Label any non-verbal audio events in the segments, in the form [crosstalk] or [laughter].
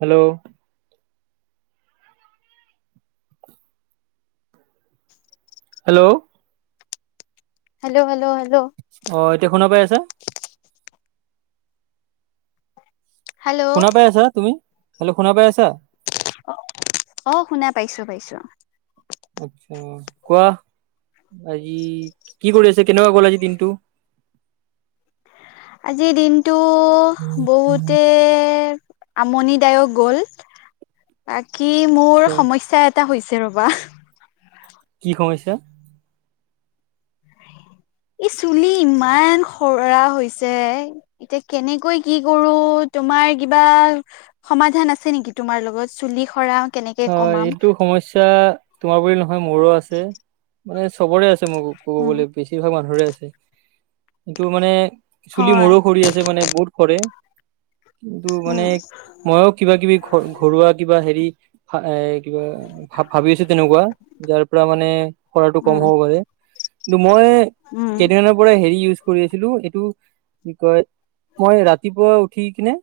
Hello hello! Hello hello hello অহ', এতিয়া শুনা পাই আছা? হেল্ল' শুনা পাই আছা তুমি? হেল্লে' শুনা পাই আছা? অ', শুনা পাইছোঁ। আতছা, কোৱা, আজি কি কৰি আছ আজি কেনেকুৱা গ'ল আজি দিনটো? আজিৰ দিনটো বহুতে আমনিদায়ক গ'ল। বাকী মোৰ আচ্ছা সমস্যা এটা টা হৈছে ৰ'বা। কি সমস্যা? এই চুলি ইমান সৰা হৈছে, এতিয়া কেনেকৈ কি কৰো তোমাৰ কিবা সমাধান আছে নেকি? তোমাৰ লগত চুলি সৰা? কেনেকে হয়, কমাম এইটো সমস্যা তোমাৰ বুলি নহয় হয়, মোৰো আছে। মানে চবৰে আছে, মোক ক'ব উম গলে বেছিভাগ মানুহৰে আছে। এইটো মানে, চুলি হয় মোৰও সৰি আছে মানে বহুত সৰে। এইটো মানে, উম মইও কিবা কিবি ঘ-ঘৰুৱা কিবা হেৰি এ কিবা ভা-ভাবি আছো তেনেকুৱা, যাৰ পৰা মানে সৰাতটো কম উম হ'ব পাৰে। কিন্তু মই, উম কেইদিনানৰ পৰা হেৰি ইউজ কৰি আছিলোঁ, এইটো কি কয় মই ৰাতিপুৱা উঠি কিনে,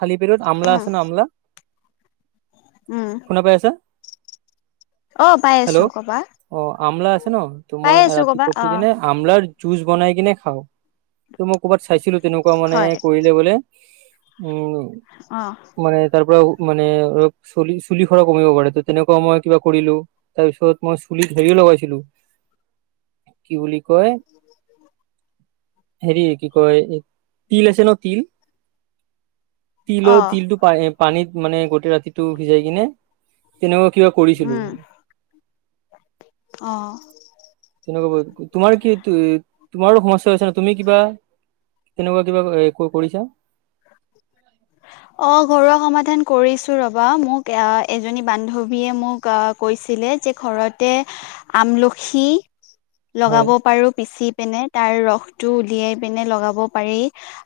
খালী পেটত আমলা উম আছে ন' আমলা উম শুনা পাই আছা? অ পাই আছো হেল্ল', কবা অ, আমলা আছে ন ত' পাই মই আছো কবা ৰাতিপোৱা উঠি অ কিনে আমলাৰ জুচ বনাই কিনে খাওঁ। ত' মই ক'বাত চাইছিলো তেনেকুৱা মানে হয় কৰিলে বোলে উম, অ মানে তাৰ পৰা ও মানে অলপ চলি-চুলি সৰাও কমিব পাৰে, ত' তেনেকুৱাও মই কিবা কৰিলো, তাৰ পিছত মই চুলিত হেৰিও লগাইছিলো কি বুলি কয় হেৰি কি কয়, তিল আছে ন' তিল অ তিলৰ তিলটো পা-পানীত মানে গোটেই ৰাতিটো সিজাই কিনে তেনেকুৱা কিবা উম কৰিছিলোঁ। অ', তেনেকুৱা, তোমাৰ কি [unintelligible] তোমাৰো সমস্যা হৈছে ন' তুমি কিবা তেনেকুৱা কিবা হেৰি ক-কৰিছা? অ', ঘৰুৱা সমাধান কৰিছোঁ ৰ'বা, মোক এ-এজনী বান্ধৱীয়ে মোক অ, কৈছিলে যে ঘৰতে আমলখি লগাব হয় পাৰো, পিচি পিনে, তাৰ ৰসটো উলিয়াই পিনে লগাব পাৰি,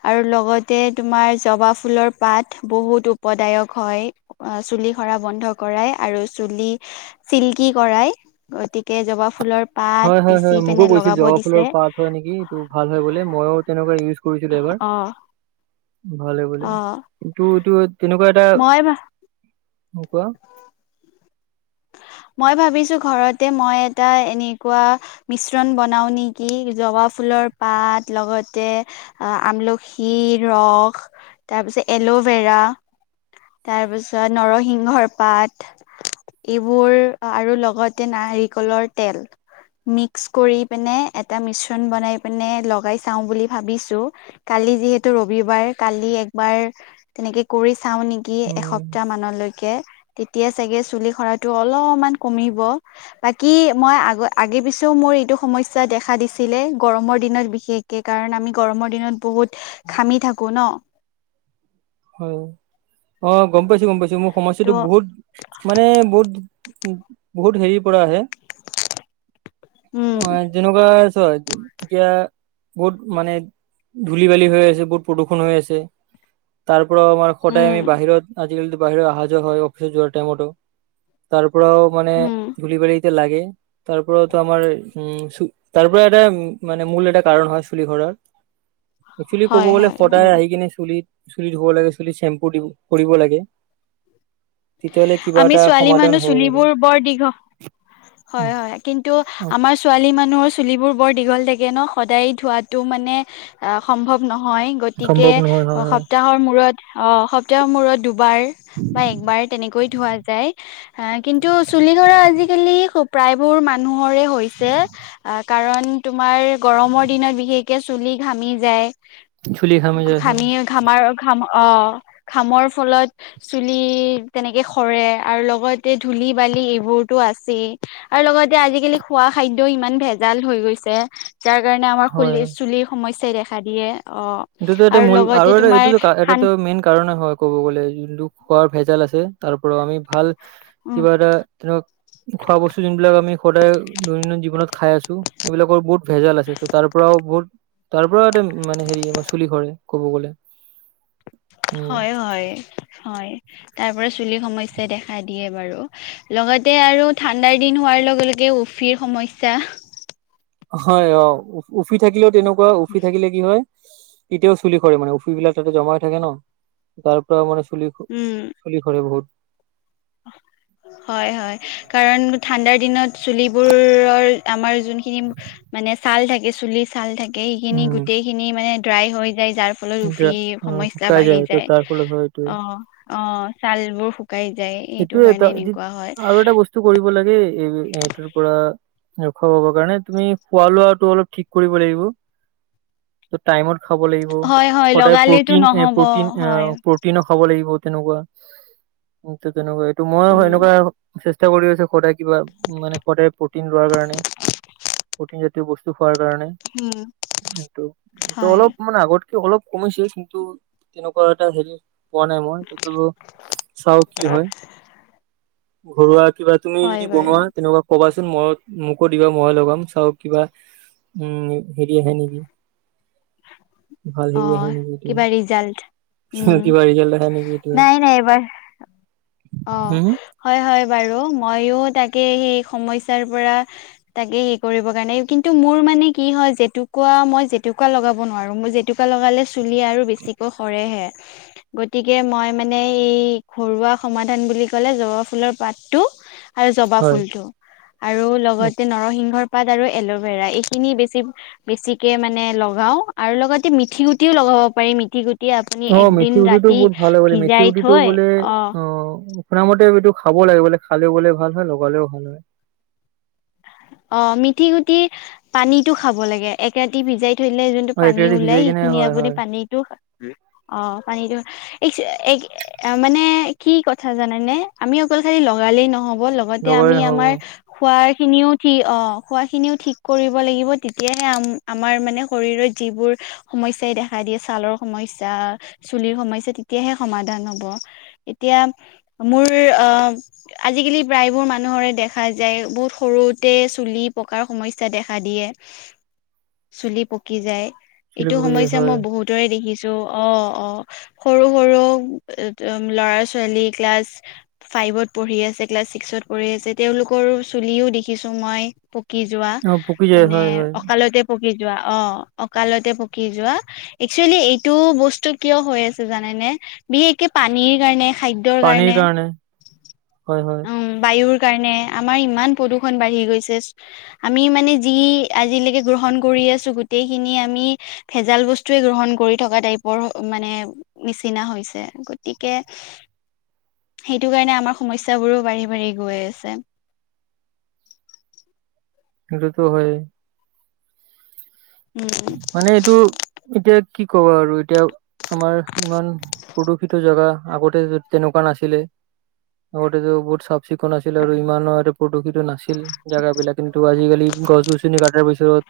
আৰু লগতে তোমাৰ জবাব ফুলৰ পাত বহুত উপদায়ক হয়, আ চুলি সৰা বন্ধ কৰাই। আৰু চুলি চিল্কি কৰাই, গতিকে জবাব ফুলৰ পাত হয়, হয়, পিচি হয় মোকো পিনে কৈছিল লগাব জবাব দিছে ফুলৰ পাত হয় নেকি, এইটো ভাল হয় বোলে মইও তেনেকুৱা ইউজ কৰিছিলোঁ এবাৰ। অ', ভাল হয় বোলে, অ', কিন্তু এইটো তেনেকুৱা এটা মই [unintelligible] মই ভাবিছোঁ ঘৰতে মই এটা এনেকুৱা মিশ্ৰণ বনাও নেকি, জবাব ফুলৰ ৰ পাত, লগতে আ-আমলখিৰ ৰস। তাৰপিছত এল'ভেৰা, তাৰ পিছত নৰসিংহৰ পাত, এইব বোৰ, আৰু লগতে নাৰিকলৰ তেল। মিস্ক কৰি পেনে এটা মিশ্ৰণ বনাই পেনে লগাই চাওঁ বুলি ভাবিছোঁ। কালি কালি যিহেতু ৰবিবাৰ, কালি একবাৰ তেনেকে কৰি চাওঁ নেকি উম এসপ্তাহ মানলৈকে, তেতিয়া চাগে চুলি সৰাত অলপমান কমিব, বাকি মই আগ-আগে পিছেও মোৰ এইটো সমস্যা দেখা দিছ ছিলে গৰমৰ দিনত বিশেষকে কাৰণ আমি গৰমৰ দিনত বহুত ঘামি থাকো ন। [unintelligible] হয়। অ', গম পাইছো গম পাইছো মোৰ সমস্যাটো ত' বহুত মানে বহুত [unintelligible] বহুত হেৰিৰ পৰা আহে। উম অ', যেনেকুৱা চ [unintelligible] এতিয়া বহুত মানে ধূলি বালি হৈ আছে, বহুত প্ৰদূষণ হৈ আছে। তাৰ পৰা আমাৰ সদায় উম আমি বাহিৰত আজিকালিতো বাহিৰত অহা যোৱা হয়, অফিচত যোৱাৰ টাইমতো। তাৰ পৰাও মানে উম ধূলি বালি লাগে, তাৰ পৰাওতো আমাৰ উম, চু তাৰ পৰা এটা মানে মূল এটা কাৰণ হয় চুলি সৰাৰ। একচলি ক'ব হয় গ'লে হয় সদায় উম আহি কিনি চুলিত চুলি ধুব লাগে, চুলিত চেম্পু দি কৰিব লাগে। তেতিয়াহ'লে কিবা আমি এটা ছোৱালী সমাধান মানুহ হ'ব পাৰে। চুলিবোৰ বৰ দীঘ হয় হয়, কিন্তু আমাৰ ছোৱালী মানুহৰ চুলি বো বোৰ বৰ দীঘল থাগে ন, সদায় ধোৱাটো মানে অ', সম্ভৱ নহ হয় গতিকে সম্ভৱ নহয় হয় হয় সপ্তাহৰ মূৰত অ', সপ্তাহৰ মূৰত দুব বাৰ বা একবাৰ তেনেকৈ ধোৱা যায়, আ', কিন্তু চুলি সৰা আজি কালি প্ৰায়বোৰ মানুহৰে হৈছে, আ কাৰণ তোমাৰ গৰমৰ দিনত বিশেষকে চুলি ঘামি যায়। চুলি ঘামি যায় হয় ঘামিৰ ঘামাৰ ঘাম অ', ঘামৰ ফলত চুলি তেনেকে সৰে আৰু লগতে এ ধূলি বা লি এইবোৰতো আছেই, আৰু লগতে আজিকালি খোৱা খাদ্যও ইমান ভেজাল হৈ গৈছে। যাৰ কাৰণে আমাৰ হয় খুলি হয়। চুলিৰ সমস্যাই দেখা দিয়ে। অ এইটোতো এটা মূল লগতে আৰু এটা তোমাৰ এইটোতো ঠান এইটাতো মেইন কাৰণে হয় ক'ব গ'লে যোনটো খোৱাৰ ভেজাল আছে। তাৰ পৰা আমি ভাল উম কিবা এটা তেনেকুৱা খোৱা বস্তু যোনবিলাক আমি সদায় দৈনন্দিন জীৱনত খাই আছোঁ, এইবিলাকৰ বহুত ভেজাল আছে ত' তাৰ পৰাও বহুত তাৰ পৰা এটা মানে হেৰি আমাৰ চুলি সৰে ক'ব গ'লে। তেনেকুৱা। হয় হয়, হয়। তাৰ পৰা চুলিৰ সমস্যাই দেখা দিয়ে বাৰু, লগতে আৰু ঠাণ্ডাৰ দিন হোৱাৰ লগে লগে উফ ফিৰ সমস্যা হয় অ', উফ-উফি থাকিলেও তেনেকুৱা, উফি থাকিলে কি হয় তেতিয়াও চুলি সৰে মানে উফি বিলাক তাতে জমাই হৈ থাকে ন, তাৰ পৰা মানে চু চুলি স, উম চুলি সৰে বহুত। হয় হয়, কাৰণ ঠাণ্ডাৰ দিনত চুলিবোৰৰ আমাৰ যোনখিনি মানে ছাল থাকে চুলিৰ ছাল থাকে, সেইখিনি উম গোটেইখিনি মানে ড্ৰাই হৈ যায় যাৰ ফলত এতিয়া উফিৰ অ সমস্যা শুকাই বাঢ়ি ত যায়, তাৰ ফলত হয় এইটোৱে। অ'। অ', ছালবোৰ শুকাই যায়। সেইটো এইটোয়ে এটা, কাৰণে এনেকুৱা হয় আৰু এটা বস্তু কৰিব লাগে এই এইটোৰ পৰা ৰক্ষা পাব কাৰণে তুমি খোৱা লোৱাটো অলপ ঠিক কৰিব লাগিব। টাইমত খাব লাগিব, হয় হয় সদায় লগালেতো প্ৰটিন এ নহব প্ৰটিন এ হয় প্ৰটিনো খাব লাগিব। তেনেকুৱা। তেনেকুৱা এইটো মই উম এনেকুৱা চেষ্টা কৰি আছে সদায় কিবা মানে সদায় প্ৰটিন লোৱাৰ কাৰণে, প্ৰটিন জাতীয় বস্তু খোৱাৰ কাৰণে। উম কিন্তু সেইটো হয় অলপ মানে আগত অলপ কমিছিল কিন্তু তেনেকুৱা এটা হেৰি পোৱা নাই মই, তথাপিও চাও কি হয় [inaudible] ঘৰুৱা কিবা তুমি হয় যদি বাৰু বনোৱা তেনেকুৱা কোৱাচো ময়ো মোকো দিবা মই লগাম চাওঁ কিবা উম, হেৰি আহে নেকি। ভাল অ হেৰি কিবা ৰিজাল্ট আহে উম [unintelligible] কিবা ৰিজাল্ট দেখা নেকি এইটোৱে। নাই নাই এইবাৰ অ', হয়, হম হয়। হয় বাৰু। মইও তাকে সেই সমস্যাৰ পৰা তাকে সেই কৰিব কাৰণে কিন্তু মোৰ মানে কি হয় জেতুকা মই জেতুকা লগাব নোৱাৰো। মই জেতুকা লগালে সু চুলি আৰু বেছিকৈ সৰেহে গতিকে মই মানে ঘৰুৱা সমাধান বুলি ক'লে জবা ফুলৰ পাতটো আৰু জবা হয় ফুলটো। আৰু লগতে নৰসিংহৰ পাত আৰু এল'ভেৰা এইখিনি বেছি বেছিকে মানে লগাওঁ। আৰু লগতে মিঠি গুটিও লগা ব পাৰি মেথি গুটি আপুনি অ', একদিন মেথি গুটিটো ৰাতি বহুত ভাল হয় বোলে মেথি ভিজাই উটিটো থৈ বোলে অ' শুনা মতে এইটো খাব লাগে বোলে খালেও বোলে ভাল হয় লগালেও ভাল হয়। অ', মেঠি গুটি পানীতো খাব লাগে এক ৰাতি ভিজাই থৈ দিলে যোনটো অ এক পানী ৰাতি ওলাই ভিজাই কিনে সেইখিনি হয় আপুনি হয় পানীটো অ' পানীটো এক মানে কি কথা জানেনে। আমি অকল খালি লগালেই নহ'ব। লগতে লগালে আমি নহব আমাৰ খোৱাখিনিও কি অ খোৱাখিনিও ঠিক কৰিব লাগিব। তেতিয়াহে আম আমাৰ মানে শৰীৰত যিবোৰ সমস্যাই দেখা দিয়ে ছালৰ সমস্যা চুলিৰ সমস্যা তেতিয়াহে সমাধান হ'ব। মোৰ অ' আজিকালি প্ৰায়বোৰ মানুহৰে দেখা যায় বহুত সৰু তে চুলি পকাৰ সমস্যা দেখা দিয়ে। চুলি পকি যায়। চুলি এইটো পকি যায় সমস্যা হয় মই বহুতৰে দেখিছো। টো অ' অ' সৰু সৰু উ-উ ল'ৰা ছোৱালী ক্লাছ ফেইভ ফাইভত পঢ়ি আছে ক্লাছ ছিক্সত পঢ়ি আছে তেওঁলোকৰ চুলিও দেখিছো মই পকি যোৱা অ পকি যায় মানে হয় হয় অকালতে পকি যোৱা অ' অকালতে পকি যোৱা। একচুৱেলি এইটো বস্তু কিয় হৈ আছে জানেনে? বিশেষকে পানীৰ কাৰণে খাদ্যৰ কাৰণে। হয় হয় উম বায়ুৰ কাৰণে আমাৰ ইমান প্ৰদূষ ষন বাঢ়ি গৈছে। আমি মানে যি আজিলৈকে গ্ৰহণ কৰি আছো গোটেইখিনি আমি ভেজাল বস্তুৱে গ্ৰহণ কৰি থকা টাইপৰ মানে নিচিনা হৈছে। গতিকে [inaudible] সেইটো কাৰণে আমাৰ সমস্যাবোৰো বাঢ়ি বাঢ়ি গৈ আছে। সেইটোটো হয়ে। উম মানে এইটো এতিয়া কি ক'ব আৰু এতিয়া আমাৰ ইমান প্ৰদূষিত জেগা আগতে তেনেকুৱা নাছিলে। আগতেটো বহুত চিকুণ আছিল আৰু ইমানো প্ৰদূষিত নাছিল জেগাবিলাক। কিন্তু আজিকালি গছ গছনি কাটাৰ পিছ পিছত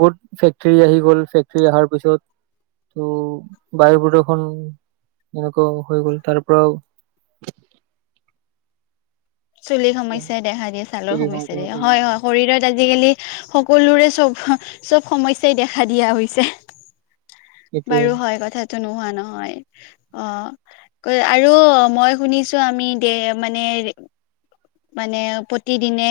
বহুত ফেক্টৰী আহি গ'ল। ফেক্টৰী আহাৰ পিছত ত' বায়ু প্ৰদূষণ এনেকুৱা হৈ গ'ল তাৰ পৰাও [inaudible] চুলিৰ সমস্যাই দেখা দিয়ে ছালৰ সমস্যাই দিয়ে। হয়, হয় শৰীৰত আজিকালি সকলোৰে চব চব সমস্যাই দেখা দিয়া হৈছে। এতিয়া বাৰু হয় কথটো নোহোৱা নহয়। হয়, অ' আৰু মই শুনিছো আমি দে মানে মানে প্ৰতিদিনে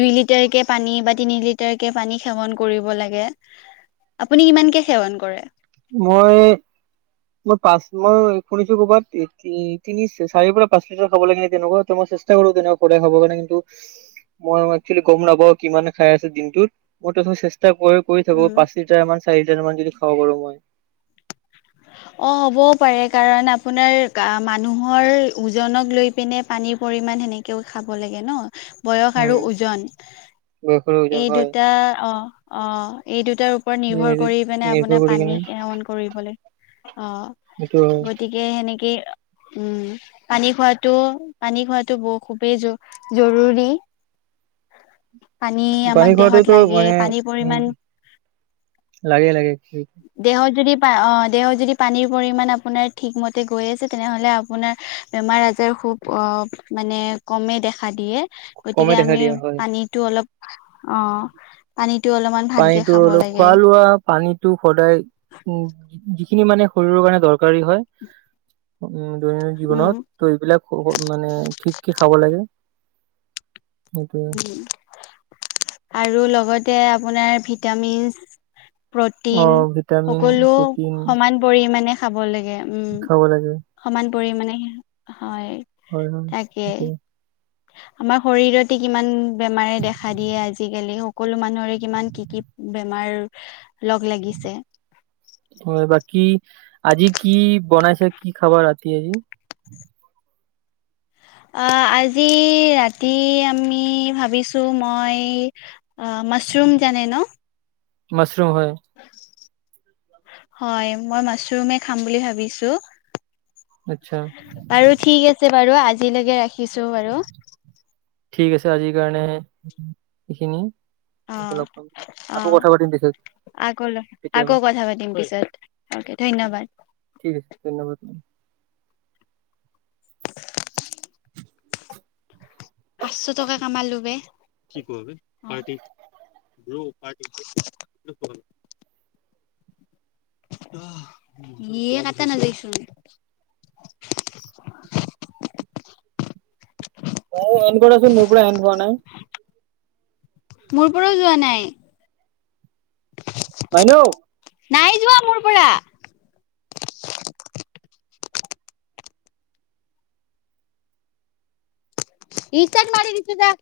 দুই লিটাৰকে পানী বা তিনি লিটাৰ কে পানী সেৱন কৰিব লাগে। আপুনি কিমানকে সেৱন কৰে? মই মই পাঁচ মই শুনিছো ক'বাত তিনি চাৰিৰ পৰা পাঁচ লিটাৰ খাব লাগে নে তেনেকুৱা মই চেষ্টা কৰো তেনেকুৱা সদায় খাবৰ কাৰণে। কিন্তু মই একচেলি গ'ম নাপাওঁ কিমান খাই আছে দিনটোত। মই তথাপিও চেষ্টা কৰি কৰি থাকো উম, পাঁচ লিটাৰ মান চাৰি লিটাৰ মান যদি খাব পাৰো মই। [inaudible] অঁ হ'বও পাৰে কাৰণ আপোনাৰ মানুহৰ ওজনক লৈ পিনে পানীৰ পৰিমাণ সেনেকেও খাব লাগে ন বয়স আৰু উম ওজন বয়সৰ ওজন এই হয় দুটা অ, অ, এই দুটা তাৰ ওপৰত নিৰ্ভৰ কৰি পিনে নিৰ্ভৰ আপোনাৰ কৰি কিনে পানী সেৱন কৰিবলৈ অ সেইটো হয় গতিকে সেনেকে উম পানী খোৱাটো পানী খোৱাটো ব খুবেই জৰুৰী উ পানী আমাক পানী দেহত খোৱাটোতো লাগে মানে পানীৰ পৰিমাণ লাগে লাগে দেহ যদি অঁ দেহত যদি পানীৰ পৰিমাণ আপোনাৰ ঠিকমতে গৈ আছে তেনেহ'লে আপোনাৰ বেমাৰ আজাৰ খুব মানে কমেই দেখা দিয়ে কমে গতিকে দেখা আমি দিয়া হয় পানীতটো অলপ অ পানী পানীতো হলও খোৱা লোৱা পানীত টো সদায় উ যিখিনি মানে শৰীৰৰ কাৰণে দৰকাৰী হয় উ দৈনন্দিন উম জীৱনত ত এইবিলাক মানে ঠিককে খাব লাগে। সেইটোৱে উ আৰু লগতে আপোনাৰ ভিটামিন অ প্ৰটিন, ভিটামিন সকলো প্ৰটিন সমান পৰিণে খাব লাগে উম, খাব লাগে সমান পৰিমাণে হয়, হয় হয় তাকে সেইটোৱে আমাৰ শৰীৰতে কিমান বেমাৰে দেখা দিয়ে আজিকালি সকলো মানুহৰে কিমান কি কি বেমাৰ আৰু লগ লাগিছে হয় বাকী আজি কি বনাইছে? কি খাব ৰাতি আজি। আজি ৰাতি আমি ভাবিছো মই। মাছৰুম জানে ন? মছৰুম হয়। হয়, মই মাছৰুমে খাম বুলি ভাবিছো। আচ্ছা বাৰু ঠিক আছে বাৰু। আজিলৈকে ৰাখিছো বাৰু। ঠিক আছে আজিৰ কাৰণে, এইখিনি। অ লগ পাম, আকৌ কথা পাতিম পিছত। আক' আকৌ কেতিয়াবা কথা পাতিম পিছতে, অকে ঠিক ধন্যবাদ। ঠিক আছে ধন্যবাদ। পাঁচচ টকা কামলো বে। কি কোৱা? পাৰ্টি? Blue party? [unintelligible] ইয়ে কাতা নাজাইচুন। [inaudible] অ' [unintelligible] [unintelligible] হেন পোৱা নাই। মোৰ পৰাও যোৱা নাই। আইনো। নাই যোৱা মোৰ পৰা। ৰিস্তাৰ্ড মাৰি দিছোঁ জা।